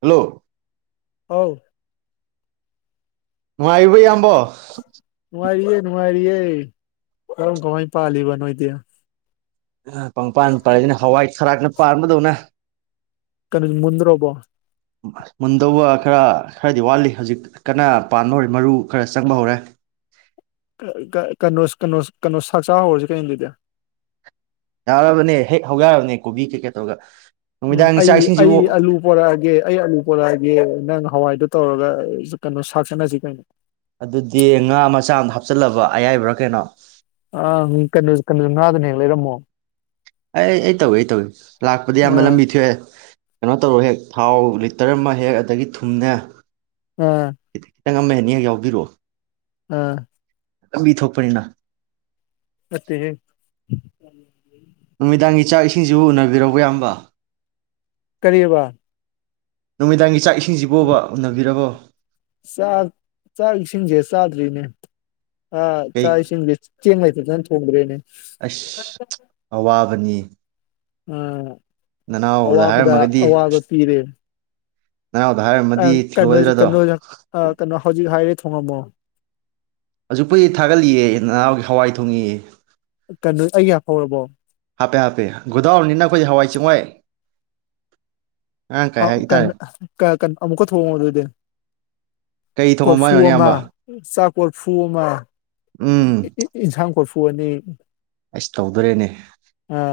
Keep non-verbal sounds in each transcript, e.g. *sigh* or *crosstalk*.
Hello ꯍꯧ ꯅꯨꯡꯉꯥꯏꯔꯤꯕꯣ ꯌꯥꯝ *unintelligible* ꯅꯨꯪꯉꯥꯏꯔꯤꯌꯦ ꯅꯨꯉꯥꯏꯔꯤꯌꯦ ꯀꯔꯝ ꯀꯃꯥꯏ ꯄꯥꯂꯤꯕꯥ ꯅꯣꯏꯗꯤ ꯑꯣꯣꯪꯂꯥꯟ ꯄꯥꯂꯤ ꯍꯥ *unintelligible* ꯇꯔꯛꯅ ꯄꯟꯕꯗꯧꯅ *unintelligible* ꯃꯨꯟꯗꯧꯕ ꯈꯔꯥ ꯈꯔ꯭ꯗꯤ ꯋꯥꯠꯂꯤ ꯍꯧꯖꯤꯛ ꯈꯔꯥ ꯄꯥꯟꯕ ꯍꯧꯔꯦ ꯃꯨꯔꯨ ꯆꯪꯕꯥ ꯍꯧꯔꯦ꯫ *unintelligible* ꯌꯔꯕꯅꯤ ꯍꯦꯛ ꯍꯧ ꯌꯥꯔꯥꯅꯤ ꯂꯣꯕꯤ ꯀꯩꯒꯥ ꯇꯧꯔꯒꯥ ꯑꯩ ꯑꯩ ꯑꯥꯂꯨ ꯄꯨꯔꯀꯥꯒꯦ ꯑꯩ ꯑꯥꯂꯨ ꯄꯨꯔꯀꯥꯒꯦ ꯅꯒ ꯍꯑꯋꯥꯏꯗꯨꯕꯇꯧꯔꯒ ꯁꯛ ꯆꯥꯅꯥꯁꯦ ꯀꯔꯤꯅꯣ ꯑꯗꯨꯗꯤ ꯉꯥ ꯃꯆꯥ ꯑꯃꯥ ꯍꯄꯆꯤꯂꯕ ꯑꯌꯥꯏꯕꯔꯥ ꯀꯔꯤꯅꯣ *unintelligible* ꯀꯔꯤꯅꯣ ꯀꯔꯤꯅꯣ ꯉꯥꯗꯨꯅ ꯍꯦꯛ ꯂꯩꯔ꯭ꯃꯣ ꯑꯩ ꯑꯩ ꯇꯧꯏ ꯑꯩ ꯇꯧꯏ ꯂꯥꯛꯄꯗꯤ ꯑꯕ ꯑꯥ ꯂꯝꯕꯤ ꯊꯣꯛꯑꯦ ꯀꯩꯅꯣ ꯇꯧꯔꯣ ꯍꯦꯛ ꯊꯥꯎ ꯂꯤꯇꯔ ꯑꯃ ꯍꯦꯛ ꯑꯗꯒꯤ ꯊꯨꯝꯅꯦ ꯎꯝ ꯆꯪ *unintelligible* ꯑꯃ ꯑꯅꯤ ꯍꯦꯛ ꯌꯥꯎꯕꯤꯔꯛꯑꯣ ꯑꯥ ꯂꯝꯕꯤ ꯊꯣꯛꯄꯅꯤꯅ ꯑꯠꯇꯦꯍ‌ꯦ *inaudible* ꯅꯨꯃꯤꯗꯥꯡꯒꯤ ꯆꯥꯛ ꯏꯁꯤꯡꯁꯤꯕꯨ ꯎꯅꯕꯤꯔꯛꯎ ꯑꯌꯥꯝꯕ ꯀꯔꯤꯕꯥ ꯅꯨꯃꯤꯗꯥꯡꯒꯤ ꯆꯥꯛ ꯏꯁ ꯏꯁꯤꯡꯁꯤꯕꯣꯕ ꯎꯅꯕꯤꯔꯕꯣ *unintelligible* ꯁꯥ ꯆꯁꯤꯡꯁꯤꯡꯁꯦ ꯁꯥꯇꯔꯤꯅꯦ ꯑꯥ ꯀꯩ ꯆꯥꯁꯤꯒꯗꯤ ꯆꯦꯪ ꯂꯩꯇꯗꯅ ꯊꯣꯡꯗ꯭ꯔꯦꯅꯦ ꯑꯁ ꯑꯋꯥꯕꯅꯤ ꯎꯝ ꯅꯅꯥꯎꯗ ꯑꯋꯥꯕꯗ ꯍꯥꯏꯔꯝꯃꯒꯗꯤ ꯑꯋꯥꯕ ꯄꯤꯔꯦ ꯅꯅꯥꯎꯗ ꯑ ꯍꯥꯏꯔꯝꯃꯗꯤ ꯀꯩꯅꯣ ꯊꯤꯜꯂꯛꯑꯣꯏꯗ꯭ꯔꯗꯣ ꯀꯩꯅꯣ ꯀꯩꯅꯣ ꯍꯧꯖꯤꯛ ꯍꯥꯏꯔꯤ ꯊꯣꯡꯉꯝꯃꯣ ꯍꯧꯖꯤꯛꯄꯨꯗꯤ ꯊꯥꯒꯠꯂꯤꯑꯦ ꯅꯅꯥꯎꯒꯤ ꯍꯋꯥꯏ ꯊꯣꯡꯏꯑꯦ ꯀꯩꯅꯣ ꯑꯩꯒꯤ ꯍꯥꯞꯐꯧꯔꯕꯣ ꯍꯥꯄꯦ ꯍꯥꯄꯦ ꯒꯣꯗꯥꯎꯟꯅꯤꯅꯥ ꯑꯩꯈꯣꯏꯗꯤ ꯍꯋꯥꯏ ꯆꯦꯡꯋꯥꯏ ꯉꯔꯥꯡ ꯀꯥꯏ ꯍꯥꯏ ꯇꯥꯔꯦ ꯑꯃꯨꯛꯀ ꯊꯣꯡꯉꯣ ꯑꯗꯨꯗꯤ ꯀꯩ ꯊꯣꯡꯉꯝꯃꯣ ꯀꯣꯐ꯭ꯔꯨ ꯍꯥꯏꯅꯣ ꯑꯃ ꯏꯌꯥꯝꯕ ꯆꯥꯛ ꯀꯣꯐ꯭ꯔꯨ ꯑꯃ ꯏꯟꯖꯥꯡ ꯀꯣꯐ꯭ꯔꯨ *unintelligible* ꯑꯁ ꯇꯧꯗꯧꯔꯦꯅꯦ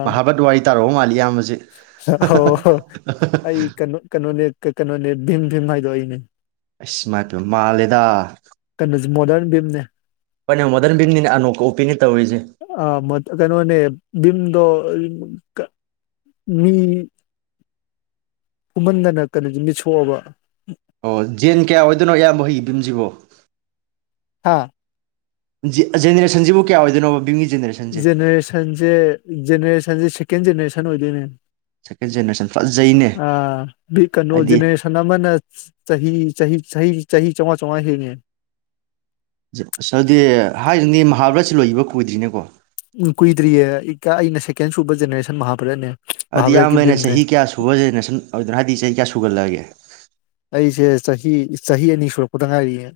ꯃꯍꯥꯕꯔꯠ ꯋꯥꯔꯤ ꯇꯥꯔꯨꯕ ꯃꯥꯜꯂꯦ ꯍ ꯑꯩ ꯀꯩꯅꯣ ꯀꯩꯅꯣꯅꯦ ꯀꯩꯅꯣꯅꯦ ꯕꯤꯝꯅꯦ ꯕꯤꯝ ꯍꯥꯏꯗꯣ ꯑꯩꯅꯦ ꯑꯁ ꯏꯃꯥꯏꯄꯦꯃꯥ ꯃꯥꯜꯂꯦꯗꯥ *unintelligible* ꯃꯣꯗꯟ ꯕꯤꯝꯅꯦ ꯍꯣꯏꯅꯦ ꯃꯣꯔꯗ꯭ꯔꯟ ꯕꯤꯝꯅꯤꯅꯦ ꯑꯅꯣꯞꯀꯥ ꯎꯞꯄꯤꯅꯦ ꯇꯧꯔꯤꯁꯦ ꯑ ꯃ ꯀꯩꯅꯣꯅꯦ ꯕꯤꯝꯗꯣ ꯃꯤ ꯀꯨꯝꯃꯟꯗꯅ ꯀꯩꯅꯣ ꯃꯤꯠ ꯁꯣꯛꯑꯕ ꯑꯣ ꯖꯦꯟ ꯀꯌꯥ ꯑꯣꯏꯗꯣꯏꯅꯣ ꯏꯌꯥꯝꯕ ꯍꯣꯏꯒꯤ ꯕꯤꯝꯖꯤꯕꯣ ꯍꯥꯥ ꯖꯦꯅꯦꯔꯦꯁꯟꯁꯤꯕꯨ ꯀꯌꯥ ꯑꯣꯏꯗꯣꯏꯣ ꯕꯤꯝꯒꯤ ꯖꯅꯦꯔꯦꯁꯟꯁꯦ ꯖꯅꯦꯔꯦꯁꯟ ꯁꯤꯀꯦꯟ ꯖꯅꯦꯔꯦꯁꯟ ꯑꯣꯏꯗꯣꯏꯅꯦ ꯁꯦꯀꯦꯟ ꯖꯦꯅꯦꯔꯦꯁꯟ ꯐꯖꯩꯅꯦ ꯑ ꯍꯥꯏꯗꯤ ꯀꯩꯅꯣꯖꯅꯦꯁꯅ ꯑꯃꯅ ꯆꯍꯤ ꯆꯍꯤ ꯆꯍꯤ ꯆꯥꯎꯉꯥ ꯆꯥꯎꯉꯥ ꯍꯤꯡꯉꯦ ꯑꯁꯗꯤ ꯍꯥꯏꯔꯤꯅꯤ ꯃꯍꯥꯕꯔꯠꯁꯤ ꯂꯣꯏꯕ ꯀꯨꯏꯗ꯭ꯔꯤꯅꯦꯀꯣ ꯎꯝ ꯀꯨꯏꯗ꯭ꯔꯤꯌꯦ ꯑꯩꯅ ꯁꯦꯀꯦꯟ ꯁꯨꯕ ꯖꯦꯅꯦꯔꯦꯁꯟ ꯃꯍꯥꯄꯔꯠꯅꯦ ꯑꯗꯨꯗꯤ ꯏꯌꯥꯝꯕꯅ ꯆꯍꯤ ꯀꯌꯥ ꯁꯨꯕ ꯖꯦꯅꯦꯔꯦꯁꯟ ꯑꯣꯏꯗꯣꯏꯅꯣ ꯍꯥꯏꯗꯤ ꯆꯍꯤ ꯀꯌꯥ ꯁꯨꯕ ꯐꯨꯒꯠꯂꯛꯑꯒꯦ ꯑꯩꯁꯦ ꯆꯍꯤ ꯆꯍꯤ ꯑꯅꯤ ꯁꯨꯔꯛꯄꯗ ꯉꯥꯏꯔꯤꯌꯦ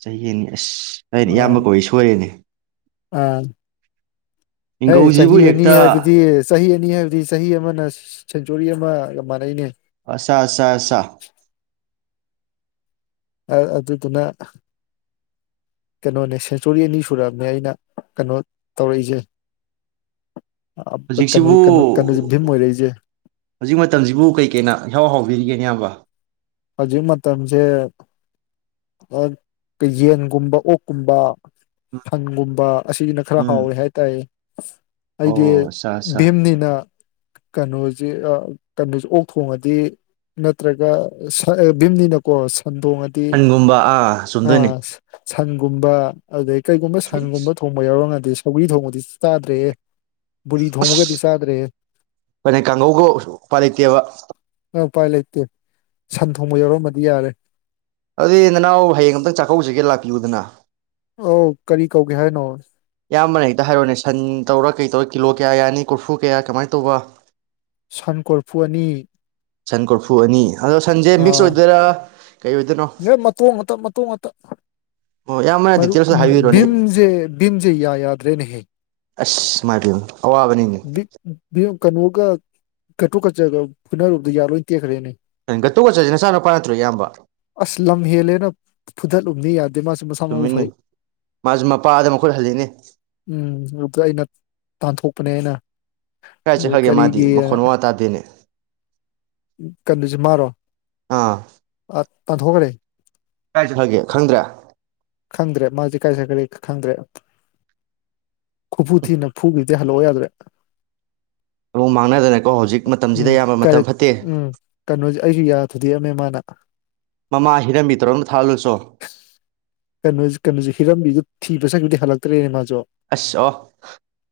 ꯆꯍꯤ ꯅ꯫ꯑꯅꯤ ꯑꯁ ꯑꯩꯅ ꯏꯌꯥꯝꯕ ꯀꯧꯏ ꯁꯣꯏꯔꯦꯅꯦ ꯑꯥ ꯍ ꯃꯤꯡꯒꯧꯁꯤꯕꯨ ꯆꯍꯤ ꯑꯅꯤ ꯍꯦꯛꯇ ꯍꯥꯏꯕꯗꯤ ꯆꯍꯤꯅꯤ ꯑꯅꯤ ꯍꯥꯏꯕꯗꯤ ꯆꯍꯤ ꯑꯃꯅ ꯁꯦꯟꯆꯨꯔꯤ ꯑꯃꯒ ꯃꯥꯟꯅꯩꯅꯦ ꯑꯁꯥ ꯑꯁꯥ ꯑꯁꯥ ꯑꯗꯨꯗꯨꯅ ꯀꯩꯅꯣꯅꯦ ꯁꯦꯟꯆꯨꯔꯤ ꯑꯅꯤ ꯁꯨꯔꯑꯝꯃꯦ ꯑꯩꯅ ꯀꯩꯅꯣ ꯇꯧꯔꯛꯏꯁꯦ ꯀꯩꯅꯣ ꯍꯧꯖꯤꯛꯁꯤꯕꯨ ꯀꯩꯅꯣ ꯀꯩꯅꯣꯁꯦ ꯚꯤꯝ ꯑꯣꯏꯔꯛꯏꯁꯦ ꯍꯧꯖꯤꯛ ꯃꯇꯝꯁꯤꯕꯨ ꯀꯩ ꯀꯩꯅ ꯏꯍꯥꯎ ꯍꯥꯎꯔꯤꯒꯦ ꯕꯤꯔꯤꯌꯦ ꯏꯌꯥꯝꯕ ꯍꯧꯖꯤꯛ ꯃꯇꯝꯁꯦ ꯌꯥꯝ ꯌꯦꯟꯒꯨꯝꯕ ꯑꯣꯛꯀꯨꯝꯕ ꯁꯪꯒꯨꯝꯕ ꯑꯁꯤ-ꯁꯤꯅ ꯈꯔ ꯎꯝ ꯍꯥꯎꯋꯦ ꯍꯥꯏꯇꯥꯏ ꯑꯣ ꯑꯩꯗꯤ ꯑꯠꯆꯥ ꯑꯠꯆꯥ ꯚꯤꯝꯅꯤꯅ ꯀꯩꯅꯣꯁꯦ ꯑꯥ ꯀꯩꯅꯣꯁꯦ ꯑꯣꯛ ꯊꯣꯡꯉꯗꯤ ꯅꯠꯇ꯭ꯔꯒ ꯑꯥ-ꯁꯥ-ꯕꯤꯝꯅꯤꯅ ꯀꯣ ꯑꯟꯒꯨꯝꯕ ꯑꯥ ꯆꯨꯝꯗꯣꯏꯅꯤ ꯑꯥ ꯁꯟꯒꯨꯝꯕ ꯑꯗꯩ- ꯀꯩꯒꯨꯝꯕ ꯁꯟꯒꯨꯝꯕ ꯊꯣꯡꯕ ꯌꯥꯎꯔꯝꯃ ꯗꯩ ꯁꯧꯒ꯭ꯔꯤ ꯊꯣꯡꯕꯗꯨꯁꯨ ꯆꯥꯗ꯭ꯔꯦ ꯑꯁ-ꯄꯨꯅꯤꯀꯥꯡꯍꯧꯒ ꯎꯄꯥꯏ ꯂꯩꯇꯦꯍꯦ ꯎꯄꯥꯏ ꯂꯩꯇꯦ ꯁꯟ ꯊꯣꯡꯕ ꯌꯥꯎꯔꯝꯃꯗꯤ ꯌꯥꯔꯦ ꯑꯗꯨꯗꯤ ꯅꯅꯥꯎ ꯍꯌꯦꯡ ꯑꯝꯇ ꯆꯥꯛꯀꯧꯖꯒꯦ ꯂꯥꯛꯄꯤꯌꯨꯗꯅ ꯑꯧ-ꯀꯔꯤ ꯀꯧꯒꯦ ꯍꯥꯏꯅꯣ ꯏꯌꯥꯝꯕꯅ ꯍꯦꯛꯇ ꯍꯥꯏꯔꯣꯅꯦ ꯁꯟ ꯇꯧꯔꯥ ꯀꯩ ꯇꯧꯋꯣꯕ ꯀꯤꯂꯣ ꯀꯌꯥ ꯌꯥꯅꯤ ꯀꯣꯜꯐꯨ ꯀꯌꯥ ꯀꯃꯥꯏ ꯇꯧꯕ ꯁꯟ ꯀꯣꯔꯐꯨ ꯑꯅꯤ ꯁꯟ ꯀꯣꯔꯐꯨ ꯑꯅꯤ ꯗꯣ ꯁꯟꯁꯦ ꯃꯤꯛꯁ ꯑꯣꯏꯗꯣꯏꯔꯥ ꯀꯩ ꯑꯣꯏꯗꯣꯏꯅꯣ ꯑꯦꯍ-ꯃꯇꯣꯡ ꯉꯥꯛꯇ ꯃꯇꯣꯡ ꯉꯥꯛꯇ ꯑꯣ ꯏꯌꯥꯝꯕꯅ ꯃꯥꯔꯨꯞ ꯗꯤꯇꯦꯜꯁꯇ ꯍꯥꯏꯕꯤꯔꯣꯅꯦ ꯎꯨꯝ-ꯚꯤꯝꯁꯦ-ꯚꯤꯝꯁꯦ ꯌꯥ-ꯌꯥꯗꯔ ꯍꯣꯏꯅꯦꯍꯦ ꯑꯁ ꯃꯗꯨ ꯕꯤꯞ‌ ꯕꯤꯝ ꯀꯩꯅꯣꯒ ꯒꯇꯣꯒꯠꯆꯒ ꯐꯨꯅꯔꯨꯕꯗ ꯌꯥ ꯂꯣꯏ ꯇꯦꯛꯈ꯭ꯔꯦꯅꯦ ꯒꯠꯇꯣꯒꯠꯆꯁꯤ ꯅꯆꯥꯅꯨꯄꯥ ꯅꯠꯇ꯭ꯔꯣ ꯏꯌꯥꯝꯕ ꯑꯁ ꯂꯝ ꯍꯦꯜꯂꯦꯅ ꯐꯨꯗꯠꯂꯨꯕꯅꯤ ꯌꯥꯗꯦ ꯃꯥꯁꯨ ꯃꯁꯥ-ꯃꯋꯨ ꯆꯨꯝꯃꯤꯅꯤ ꯐꯩ ꯃꯥꯁꯨ ꯃꯄꯥꯗ ꯃꯈꯨꯠ ꯍꯜꯂꯤꯅꯦ ꯎꯝ ꯑꯗꯩ ꯑꯩꯅ ꯅꯥꯑꯢꯟꯊꯣꯛ ꯄꯅꯦ ꯑꯩꯅ ꯀꯥꯏ ꯆꯠꯈ꯭ꯔꯒꯦ ꯃꯥꯗꯤ ꯃꯈꯣꯟ ꯃꯋꯥ ꯇꯥꯗꯦꯅꯦ ꯀꯅꯣꯖꯦ ꯃꯥꯔꯣ ꯑꯥ ꯑꯥꯠ ꯇꯥꯊꯣꯛꯈ꯭ꯔꯦ ꯀꯥꯏ ꯆꯠꯈ꯭ꯔꯒꯦ ꯈꯪꯗꯦ ꯈꯪꯗ꯭ꯔꯦ ꯃꯥꯁꯦ ꯀꯥꯏ ꯆꯠꯈ꯭ꯔꯒꯦ ꯈꯪꯗꯦ ꯈꯨꯐꯨ ꯊꯤꯅ ꯐꯨꯒꯤꯗꯩ ꯍꯜꯂꯛꯑꯣ ꯌꯥꯗ꯭ꯔꯦ ꯑꯃꯨꯛ ꯃꯥꯡꯅꯗꯅꯀꯣ ꯍꯧꯖꯤꯛ ꯃꯇꯝꯁꯤꯗ ꯎꯨꯝ ꯑꯌꯥꯝꯕ ꯀꯜꯂꯤ ꯃꯇꯝ ꯐꯠꯇꯦ ꯎꯨꯝ ꯀꯩꯅꯦꯖꯦ ꯑꯩꯁꯨ ꯌꯥ ꯊꯨꯗꯦꯛꯑꯝꯃꯦ ꯃꯥꯅ ꯕꯥꯑ ꯃꯃꯥ ꯍꯤꯔꯝꯕꯤꯗꯔ ꯑꯝ ꯊꯛꯍꯜꯂꯨꯆꯣ ꯀꯩꯅꯣꯖꯤ-ꯀꯩꯅꯣꯖꯤ ꯍꯤꯔꯝꯕꯤꯁꯦ ꯊꯤꯕ ꯆꯠꯈꯤꯗꯩ ꯍꯂꯛꯇ꯭ꯔꯦꯅꯦ ꯃꯥꯖꯨ ꯑꯁ-ꯑꯣ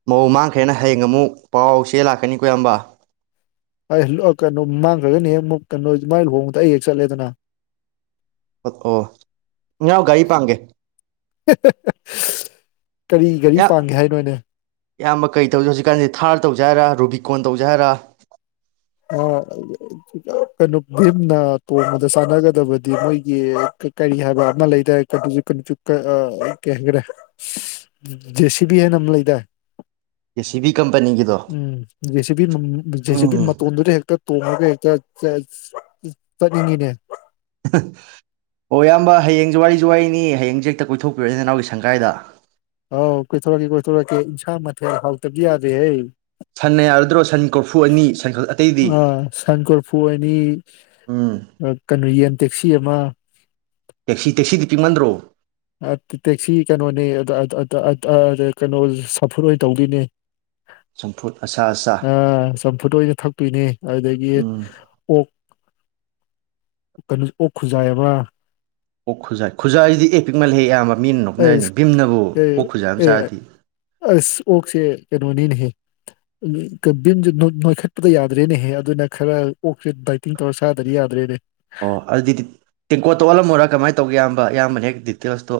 ꯃꯧ ꯃꯥꯡꯈ꯭ꯔꯦꯅ ꯍꯌꯦꯡ ꯑꯃꯨꯛ ꯄꯥꯎ-ꯆꯦ ꯂꯥꯛꯀꯅꯤꯀꯣ ꯏꯌꯥꯝꯕ ꯑ-ꯂꯣꯏ ꯀꯩꯅꯣ ꯃꯥꯡꯈ꯭ꯔꯒꯅ ꯍꯦꯛ ꯃꯨꯛ ꯀꯩꯅꯣ ꯃꯥꯏ ꯂꯨꯍꯣꯡꯕꯗ ꯑꯩ ꯍꯦꯛ ꯆꯠꯂꯦꯗꯅ ꯑꯣ ꯅꯪ ꯒꯔꯤ ꯄꯥꯡꯒꯦ ꯀꯔꯤ ꯒꯥꯔꯤ ꯄꯥꯡꯒꯦ ꯍꯥꯏꯅꯣꯅꯦ ꯏꯌꯥꯝꯕ ꯀꯔꯤ ꯇꯧꯖꯦ ꯍꯧꯖꯤꯛꯀꯥꯟꯗꯤ ꯊꯥꯔ ꯇꯧꯖꯦ ꯍꯥꯏꯔꯥ ꯔꯨꯕꯤꯀꯣꯔꯟ ꯇꯧꯖꯦ ꯍꯥꯏꯔꯥ ꯑꯥ ꯀꯩꯅꯣ ꯚꯤꯝꯅ ꯇꯣꯡꯕꯗ ꯆꯥꯟꯅꯒꯗꯕꯗꯤ ꯃꯣꯏꯒꯤ ꯀꯔꯤ ꯍꯥꯏꯕ ꯑꯃ ꯂꯩꯗꯥꯏ ꯑꯥ ꯀꯔꯤ ꯍꯥꯏꯒ꯭ꯔꯦ ꯖꯦꯁꯤꯕꯤ ꯑꯃ ꯂꯩꯗꯥꯏ ꯖꯦ ꯁꯤ ꯕꯤ ꯀꯝꯄꯅꯤꯒꯤꯗꯣ ꯎꯨꯝ ꯖꯦꯁꯤꯕꯤ ꯃ ꯖꯦꯁꯤꯕꯤ ꯎꯝ ꯃꯠ ꯍꯦꯛꯇ ꯇꯣꯡꯉꯒ ꯍꯦꯛꯇ ꯆꯠꯅꯤꯡꯏ ꯅꯦ ꯑꯣ ꯏꯌꯥꯝꯕ ꯍꯌꯦꯡꯖꯦ ꯋꯥꯔꯤꯖꯨ ꯋꯥꯔꯤꯅꯤ ꯍꯌꯦꯡꯖꯦ ꯍꯦꯛꯇ ꯀꯣꯏꯊꯣꯛꯄꯤ ꯔꯛꯑꯣꯅꯦ ꯅꯅꯥꯎꯒꯤ ꯁꯪꯒꯥꯏꯗ ꯑꯥꯎ ꯀꯣꯏꯊꯣꯔꯛꯀꯦ ꯀꯣꯏꯊꯣꯔꯛꯀꯦ ꯏꯟꯁꯥꯡ ꯃꯊꯦꯜ ꯍꯥꯎꯇꯕꯗꯤ ꯌꯥꯗꯦꯍꯦ ꯁꯟꯅ ꯌꯥꯔꯗ꯭ꯔꯣ ꯁꯟ ꯀꯣꯔꯐꯨ ꯑꯅꯤ ꯑꯇꯩꯗꯤ ꯑ ꯁꯟ ꯀꯣꯔꯐꯨ ꯑꯅꯤ ꯎꯨꯝ ꯀꯩꯅꯣ *inaudible* ꯇꯦꯛꯁꯤ ꯇꯦꯛꯁꯤꯗꯤ ꯄꯤꯛꯃꯟꯗ꯭ꯔꯣ ꯑꯥ ꯇꯦꯛꯁꯤ ꯀꯩꯅꯣꯅꯦ ꯑꯗ ꯁꯐꯨꯔꯣꯏ ꯇꯧꯗꯣꯏꯅꯦ ꯆꯝꯐꯨꯠ ꯑꯁꯥ ꯑꯁꯥ ꯑꯥ ꯆꯝꯐꯨꯠ ꯑꯣꯏꯅ ꯊꯛꯇꯣꯏꯅꯦ ꯑꯗꯒꯤ ꯎꯝ ꯑꯣꯛ ꯑꯣꯛ ꯈꯨꯖꯥꯏ ꯑꯃ ꯑꯣꯛ ꯈꯨꯖꯥꯏ ꯈꯨꯖꯥꯏꯖꯤꯗꯤ ꯑꯦ ꯄꯤꯛꯃꯜꯂꯦꯍꯦ ꯏꯌꯥꯝꯕ ꯃꯤꯅ ꯅꯣꯛꯅꯔꯅꯤ ꯑꯁ ꯚꯤꯝꯅꯕꯨ ꯑꯦ ꯑꯣꯛ ꯈꯨꯖꯥꯏ ꯑꯃ ꯑꯦ ꯆꯥꯔꯗꯤ ꯑꯁ ꯑꯣꯛꯁꯦ ꯀꯩꯅꯣꯅꯤꯅꯦꯍꯦ ꯚꯤꯝꯖꯦ ꯅꯣꯏꯈꯠꯄꯗ ꯌꯥꯗ꯭ꯔꯦꯍꯦ ꯑꯗꯨꯅ ꯈꯔ ꯑꯣꯛꯁꯦ ꯗꯥꯏꯇꯤꯡ ꯇꯧꯔꯒ ꯆꯥꯗ꯭ꯔꯗꯤ ꯌꯥꯗ꯭ꯔꯦꯅꯦꯍꯦ ꯑꯣ ꯇꯧ ꯏꯌꯥꯝꯕ ꯏꯌꯥꯝꯕꯅ ꯍꯦꯛ ꯗꯤꯇꯦꯜꯁꯇꯣ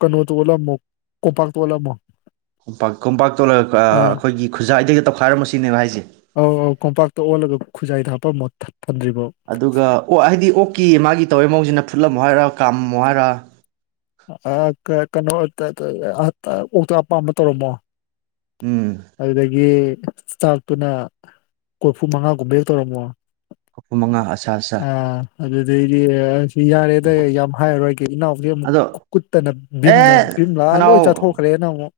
ꯀꯩꯅꯣꯗꯣ ꯑꯣꯠꯂꯝꯃꯣ ꯀꯣꯝꯄꯥꯛꯇꯣ ꯑꯣꯠꯂꯝꯃꯣ ꯀꯣꯝꯄꯥꯛ ꯀꯣꯝꯄꯥꯛ ꯇꯣꯠꯂꯒ ꯑ ꯑꯈꯣꯏꯒꯤ ꯈꯨꯖꯥꯏꯗꯩꯒ ꯇꯧꯈꯥꯏꯔꯝꯃꯣ ꯁꯤꯅꯦꯕ ꯍꯥꯏꯖꯦ ꯑꯥꯎ ꯑꯥꯎ ꯀꯣꯝꯄꯥꯛꯇ ꯑꯣꯜꯂꯒ ꯈꯨꯖꯥꯏꯗ ꯍꯥꯞꯄꯝꯃꯣ ꯊꯠ ꯑꯗꯨꯒ ꯑꯣ ꯍꯥꯏꯗꯤ ꯑꯣꯛꯀꯤ ꯃꯥꯒꯤ ꯇꯧꯕꯩ ꯃꯑꯣꯡꯖꯤꯅ ꯐꯨꯠꯂꯝꯃꯣ ꯍꯥꯏꯔꯥ ꯀꯥꯝꯃꯝꯃꯣ ꯍꯥꯏꯔꯥ ꯑ ꯀꯩꯅꯣ ꯇ ꯇ ꯑ ꯑꯣꯛꯇꯣ ꯑꯄꯥꯝꯕ ꯇꯧꯔꯝꯃꯣ ꯎꯝ ꯑꯗꯨꯗꯒꯤ ꯆꯥꯛꯇꯨꯅ ꯀꯣꯔꯐꯨ ꯃꯉꯥꯒꯨꯝꯕ ꯍꯦꯛ ꯇꯧꯔꯝꯃꯣ ꯀꯣꯔꯐꯨ ꯃꯉꯥ ꯑꯁꯥ ꯑꯁꯥ ꯑꯥ ꯑꯗꯨꯗꯩꯗꯤ ꯁꯤ ꯌꯥꯔꯦꯗ ꯌꯥꯝ ꯍꯥꯏꯔꯔꯣꯏꯒꯦ ꯏꯅꯥꯎꯗꯤ ꯑꯃꯨꯛ ꯑꯗꯣ ꯀꯨꯠꯇꯅ ꯚꯤꯝꯅ ꯑꯦ ꯚꯤꯝ ꯂꯥꯛꯑꯒ ꯂꯣꯏ ꯅꯅꯥꯎ ꯆꯥꯊꯣꯛꯈ꯭ꯔꯦꯅ ꯑꯃꯨꯛ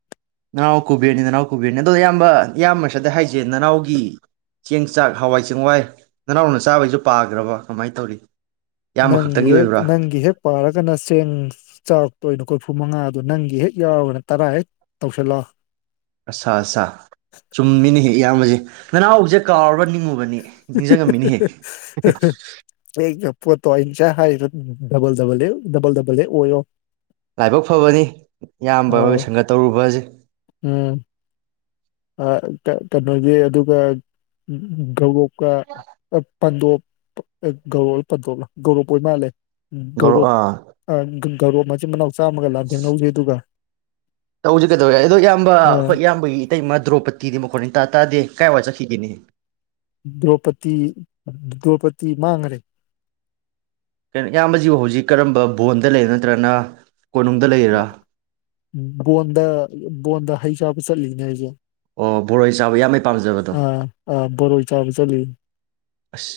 ꯅꯅꯥꯎ ꯀꯨꯕꯦꯔꯅꯤ ꯅꯅꯥꯎ ꯀꯨꯕꯦꯔꯅꯤ ꯑꯗꯣ ꯏꯌꯥꯝꯕ ꯏꯌꯥꯝ ꯁꯤꯗ ꯍꯥꯏꯁꯦ ꯅꯅꯥꯎꯒꯤ ꯆꯦꯡ ꯆꯥꯛ ꯍꯋꯥꯏ ꯆꯦꯡꯋꯥꯏ ꯅꯅꯥꯎꯅ ꯆꯥꯕꯩꯁꯨ ꯄꯥꯈ꯭ꯔꯕ ꯀꯃꯥꯏꯅ ꯇꯧꯔꯤ ꯏꯌꯥꯝꯕ ꯅꯪꯒꯤ ꯈꯛꯇꯪꯒꯤ ꯍꯦꯛ ꯑꯣꯏꯕ꯭ꯔꯥ ꯅꯪꯒꯤ ꯍꯦꯛ ꯄꯥꯔꯒꯅ ꯆꯦꯡ ꯆꯥꯛ ꯇꯣꯏꯅꯦ ꯀꯐꯨ ꯃꯉꯥꯗꯣ ꯅꯪꯒꯤ ꯍꯦꯛ ꯌꯥꯎꯔꯒꯅ ꯇꯔꯥ ꯍꯦꯛ ꯇꯧꯁꯤꯜꯂꯣ ꯑꯆꯥ ꯑꯆꯥ ꯆꯨꯝꯃꯤꯅꯤ ꯍꯦ ꯏꯌꯥꯝꯕꯁꯦ ꯅꯅꯥꯎꯁꯦ ꯀꯥꯎꯔꯕ ꯅꯤꯡꯉꯨꯕꯅꯤ ꯅꯤꯡꯁꯤꯡꯉꯝꯃꯤꯅꯦꯍꯦ ꯑꯩ ꯄꯣꯠꯇꯣ ꯑꯩ ꯍꯥꯏꯔꯤꯗꯣ ꯗꯕꯜ ꯗꯕꯜ ꯗꯕꯜ ꯗꯕꯜ ꯑꯣꯏꯌꯣ ꯂꯥꯏꯕꯛ ꯐꯕꯅꯤ ꯏꯌꯥꯝꯕ ꯍꯣꯏꯒ ꯑꯥ ꯁꯪꯒ ꯇꯧꯔꯨꯕ ꯑꯁꯤ ꯎꯝ ꯀꯩꯅꯣꯒꯤ ꯑꯗꯨꯒ ꯊꯧꯗꯣꯛ ꯀ ꯄꯥꯟꯗꯣꯞ ꯒꯧꯔꯣꯞꯂ ꯄꯟꯗꯣꯞꯂ ꯒꯧꯔꯣꯞ ꯑꯣꯏꯔ ꯃꯥꯜꯂꯦ ꯒꯧꯔ ꯒꯧꯔꯣꯞ ꯑꯥ ꯑ ꯀꯧꯔꯣꯞ ꯃꯆꯤꯟ ꯃꯅꯥꯎ ꯆꯥꯝꯃꯒ ꯂꯥꯟꯊꯦꯡꯅꯧꯖꯩ ꯑꯗꯨꯒ ꯇꯧꯁꯤ ꯀꯩꯗꯧꯔꯒꯦ ꯑꯗꯣ ꯏꯌꯥꯝꯕ ꯑꯩꯈꯣꯏ ꯏꯌꯥꯝꯕꯒꯤ ꯏꯇꯩꯃ ꯗ꯭ꯔꯣꯄ ꯇꯤꯗꯤ ꯃꯈꯣꯟ ꯏꯇꯥ ꯇꯥꯗꯦ ꯀꯥꯏ ꯋꯥꯏꯗ ꯆꯠꯈꯤꯒꯦꯅꯦ ꯗ꯭ꯔꯧꯄꯗꯤ ꯗ꯭ꯔꯣꯄꯗꯤ ꯃꯥꯡꯒꯔꯦ ꯩꯅꯣ ꯏꯌꯥꯝꯕꯁꯤꯕꯨ ꯍꯧꯖꯤꯛ ꯀꯔꯝꯕ ꯕꯣꯟꯗ ꯂꯩ ꯅꯠꯇ꯭ꯔꯒꯅ ꯀꯣꯅꯨꯡꯗ ꯂꯩꯔꯤꯔꯥ ꯕꯣꯟꯗ ꯕꯣꯟꯗ ꯍꯩ ꯆꯥꯕ ꯆꯠꯂꯤꯅꯦ ꯑꯩꯖꯦ ꯑꯣ ꯕꯣꯔꯣꯏ ꯆꯥꯕ ꯏꯌꯥꯝꯕꯩ ꯄꯥꯝꯖꯕꯗꯣ ꯑꯥ ꯕꯣꯔꯣꯏ ꯆꯥꯕ ꯆꯠꯂꯤ ꯑꯁ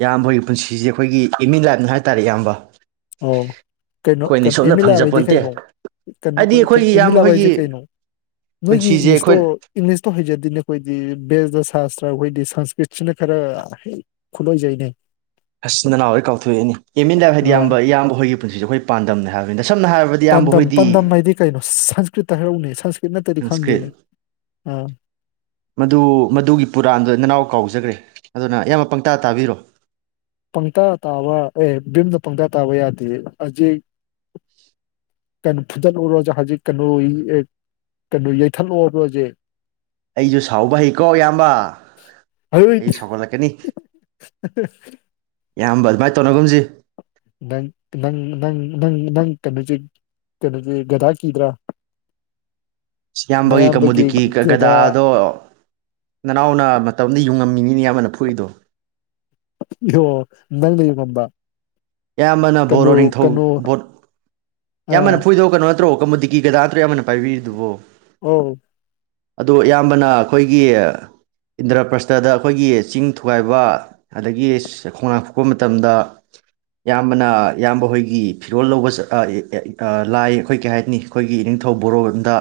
ꯏꯌꯥꯝꯕꯒꯤ ꯄꯨꯟꯁꯤꯁꯦ ꯑꯩꯈꯣꯏꯒꯤ ꯑꯦꯝ ꯏꯟ ꯂꯥꯏꯞꯅꯤ ꯍꯥꯏ ꯇꯥꯔꯦ ꯏꯌꯥꯝꯕ ꯑꯣ ꯀꯩꯅꯣ ꯑꯩꯈꯣꯏꯅ ꯑꯦꯝ ꯁꯣꯝꯅ ꯏꯟ ꯂꯥꯏ꯭ꯐ ꯍꯥꯏꯗꯤ ꯐꯪꯖꯄꯣꯟꯇꯦ ꯀꯩꯅꯣ ꯀꯩꯅꯣ ꯍꯥꯏꯗꯤ ꯑꯩꯈꯣꯏꯒꯤ ꯑꯦꯝ ꯏꯟ ꯏꯌꯥꯝꯕ ꯂꯥꯏ꯭ꯐ ꯍꯣꯏꯒꯤ ꯍꯥꯏꯁꯦ ꯀꯩꯅꯣ ꯅꯣꯏꯒꯤ ꯄꯨꯟꯁꯤꯁꯦ ꯏꯪꯂꯤꯁꯇꯣ ꯑꯩꯈꯣꯏ ꯏꯪꯂꯤꯁꯇꯣ ꯍꯩꯖꯗꯦꯅꯦ ꯑꯩꯈꯣꯏꯗꯤ ꯕꯦꯁ ꯁꯥꯁꯇ꯭ꯔ ꯑꯩꯈꯣꯏꯗꯤ ꯁꯪꯁꯀ꯭ꯔꯤꯠꯁꯤꯅ ꯈꯔ ꯍꯦꯛ ꯈꯨꯂꯣꯏꯖꯩꯅꯦ ꯑꯁ ꯅꯅꯥꯎ ꯍꯣꯏꯗꯤ ꯀꯥꯎꯊꯣꯛꯑꯦꯅꯤ ꯑꯦꯝ ꯏꯟ ꯂꯥꯏ꯭ꯐ ꯍꯥꯏꯗꯤ ꯑꯥ ꯏꯌꯥꯝꯕ ꯏꯌꯥꯝꯕ ꯅꯣꯏꯒꯤ ꯄꯨꯟꯁꯤꯁ ꯑ ꯩꯈꯣꯏꯒꯤ ꯄꯥꯟꯗꯝꯅꯦ ꯍꯥꯏꯕꯅꯤꯗ ꯁꯝꯅ ꯍꯥꯏꯔꯕꯗ ꯏꯌꯥꯝꯕ ꯄꯥꯟꯗꯝ ꯍꯣꯏꯗꯤ ꯄꯥꯟꯗꯝ ꯍꯥꯏꯗꯤ ꯀꯩꯅꯣ ꯁꯪꯁꯀ꯭ꯔꯤꯠꯇ ꯍꯥꯏꯔꯛ ꯎꯅꯦ ꯁꯪꯁꯀ꯭ꯔꯤꯠ ꯃꯗꯨ ꯃꯗꯨꯒꯤ ꯄꯨꯔꯥꯟꯗꯨ ꯅꯅꯥꯎ ꯀꯥꯎꯖꯒ꯭ꯔꯦ ꯑꯗꯨꯅ ꯏꯌꯥꯝꯕ ꯄꯪꯇꯥ ꯇꯥꯕꯤꯔꯣ ꯄꯪꯇꯥ ꯇꯥꯕ ꯑꯦ ꯕꯤꯝꯅ ꯄꯪꯇꯥ ꯇꯥꯕ ꯌꯥꯗꯦ ꯍꯧꯖꯤꯛ ꯀꯩꯅꯣ ꯐꯨꯗꯠꯂꯨꯔꯣ ꯍꯧꯖꯤꯛ ꯀꯩꯅꯣ ꯀꯩꯅꯣ ꯌꯩꯊꯠꯂꯛ ꯍꯥꯏꯕꯔꯣ ꯍꯧꯖꯤꯛ ꯑꯩꯁꯨ ꯁꯥꯎꯕ ꯍꯩꯀꯣ ꯏꯌꯥꯝꯕ ꯍꯩꯠ ꯑꯩꯁꯨ ꯁꯥꯎꯒꯠꯂꯛꯀꯅꯤ ꯏꯌꯥꯝꯕ ꯑꯗꯨꯃꯥꯏꯅ ꯇꯧꯅꯒꯨꯝꯁꯤ ꯅꯪ ꯅꯪ ꯅꯪ ꯅꯪ ꯅꯪ ꯀꯩꯅꯣꯁꯦ ꯀꯩꯅꯣꯁꯦ ꯒꯗꯥ ꯀꯤꯗ꯭ꯔꯥ ꯏꯌꯥꯝꯕꯒꯤ ꯅꯌꯥꯝꯕꯒꯤ ꯀꯃꯨꯗꯤꯀꯤ ꯒꯙꯥ ꯒꯗꯥꯗꯣ ꯅꯅꯥꯎꯅ ꯃꯇꯝꯗ ꯌꯨꯡꯉꯝꯃꯤꯅꯤꯅꯤ ꯏꯌꯥꯝꯕꯅ ꯐꯨꯏꯗꯣ ꯑꯣ ꯅꯪꯅ ꯌꯨꯡꯂꯝꯕ ꯏꯌꯥꯝꯕꯅ ꯕꯣꯔꯣ ꯅꯤꯡꯊꯧ ꯕꯣꯠ ꯑꯥ ꯏꯌꯥꯝꯕꯅ ꯐꯨꯛ ꯏꯗꯣ ꯀꯩꯅꯣ ꯅꯠꯇ꯭ꯔꯣ ꯀꯃꯣꯗꯤ ꯀꯤ ꯒꯗꯥ ꯅꯠꯇꯔꯣ ꯏꯌꯥꯝꯕꯅ ꯄꯥꯏꯕꯤꯔꯤꯗꯨꯕꯣ ꯑꯧ ꯑꯗꯨ ꯏꯌꯥꯝꯕꯅ ꯑꯩꯈꯣꯏꯒꯤ ꯏꯟꯗ꯭ꯔ ꯄ꯭ꯔꯁꯇꯗ ꯑꯩꯈꯣꯏꯒꯤ ꯆꯤꯡ ꯊꯨꯒꯥꯏꯕ ꯑꯗꯒꯤ ꯈꯣꯡꯅꯥꯡ ꯐꯨꯛꯄ ꯃꯇꯝꯗ ꯏꯌꯥꯝꯕꯅ ꯏꯌꯥꯝꯕ ꯍꯣꯏꯒꯤ ꯐꯤꯔꯣꯜ ꯂꯧꯕ ꯂꯥꯏ ꯑꯩꯈꯣꯏ ꯀꯩ ꯍꯥꯏꯅꯤ ꯑꯩꯈꯣꯏꯒꯤ ꯏꯅꯤꯡꯊꯧ ꯕꯣꯔꯣꯗ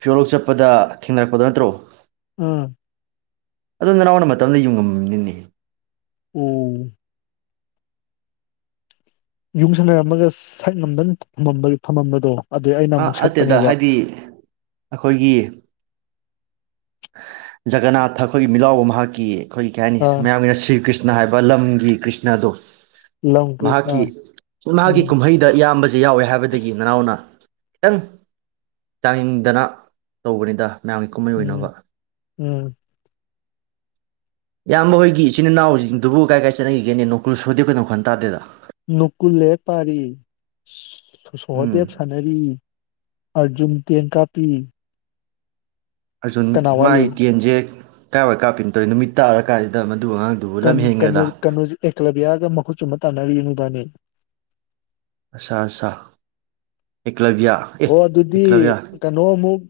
ꯐꯤꯔꯣꯜ ꯂꯧ ꯆꯠꯄꯗ ꯊꯦꯡꯅꯔꯛꯄꯗꯣ ꯅꯠꯇ꯭ꯔꯣ ꯎꯝ ꯑꯗꯨ ꯅꯅꯥꯎꯅ ꯃꯇꯝ ꯑꯝꯗ ꯌꯨꯡꯉꯝꯅꯤꯅꯦ ꯎꯝ ꯌꯨꯡꯁꯟꯅꯔꯝꯃꯒ ꯁꯠ ꯉꯝꯗꯟ ꯊꯃꯝꯕ ꯊꯃꯝꯕꯗꯣ ꯑ ꯑꯇꯦꯗ ꯍꯥꯏꯗꯤ ꯑꯈꯣꯏꯒꯤ ꯖꯒꯅꯥꯠꯊ ꯑꯈꯣꯏꯒꯤ ꯃꯤꯠꯂꯥꯎꯕ ꯃꯍꯥꯛꯀꯤ ꯑꯈꯣꯏ *unintelligible* ꯑꯥ ꯃꯌꯥꯝꯒꯤꯅ ꯁ꯭ꯔꯤ ꯀ꯭ꯔꯤꯁ ꯅ ꯍꯥꯏꯕ ꯂꯝꯒꯤ ꯀ꯭ꯔꯤꯁꯅꯗꯣ ꯂꯝ ꯀ꯭ꯔꯤꯁꯅ ꯃꯍꯥꯛꯀꯤ ꯏꯃꯥꯒꯤ ꯎꯝ ꯀꯨꯝꯍꯩꯗ ꯏꯌꯥꯝꯕꯁꯤ ꯌꯥꯎꯋꯦ ꯍꯥꯏꯕꯗꯒꯤ ꯅꯅꯥꯎꯅ ꯇꯪ ꯇꯥꯅꯤꯡꯗꯅ ꯇꯧꯕꯅꯤꯗ ꯃꯌꯥꯝꯒꯤ ꯀꯨꯝꯃꯩ ꯎꯝ ꯑꯣꯏꯅꯕ ꯎꯝ ꯏꯌꯥꯝꯕ ꯍꯣꯏꯒꯤ ꯏꯆꯤꯟ ꯏꯅꯥꯎꯖꯤꯡꯗꯨꯕꯨ ꯀꯥꯏ ꯀꯥꯏ ꯆꯠꯅꯈꯤꯒꯦꯅꯦ ꯅꯣꯀꯨꯜ ꯁꯣꯍꯗꯦꯕ ꯀꯗꯨ ꯃꯈꯣꯜ ꯇꯥꯗꯦꯗ ꯅꯣꯀꯨꯜ ꯂꯥꯏꯔꯤꯛ ꯄꯥꯔꯤ ꯁ ꯁꯣ ꯁꯣ ꯎꯝ ꯁꯣꯍꯗꯦꯕ ꯁꯥꯅꯔꯤ ꯑꯔꯖꯨꯟ ꯇꯦꯟ ꯀꯥꯞꯄꯤ ꯑꯔ ꯀꯅꯥ ꯋꯥꯠꯂꯤ ꯃꯥꯒꯤ ꯇꯦꯟꯖꯦ ꯀꯥꯏꯋꯥꯏ ꯀꯄꯤꯝ ꯇꯧꯏꯝ ꯅꯨꯃꯤꯠ ꯇꯥꯔꯀꯥꯟ ꯁꯤꯗ ꯃꯟ ꯀꯟ ꯀꯅꯣ ꯀꯅꯣꯖꯨ ꯑꯦꯛꯀ꯭ꯂꯕꯤꯌꯥꯒ ꯃꯈꯨꯠ ꯆꯨꯝꯕ ꯇꯥꯟꯅꯔꯤ ꯃꯣꯏꯕꯥꯅꯤ ꯑꯠꯁꯥ ꯁꯥ ꯍꯣ ꯑꯗꯨꯗꯤ ꯀꯅꯣ ꯑꯃꯨꯛ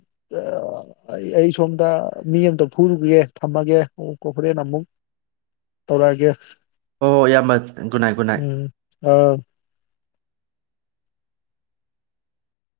ꯑꯩ ꯑꯩ ꯁꯣꯝꯗ ꯃꯤ ꯑꯝꯇ ꯐꯨꯔꯨꯒꯦ ꯊꯝꯃꯒꯦ ꯍꯣ ꯍꯣꯔꯦꯟ ꯑꯃꯨꯛ ꯇꯧꯔꯛ ꯑꯒꯦ ꯍꯣ ꯏꯌꯥꯝꯕ ꯒꯨꯗꯅꯥꯏꯠ ꯒꯨꯗꯅꯥꯏꯠ ꯑ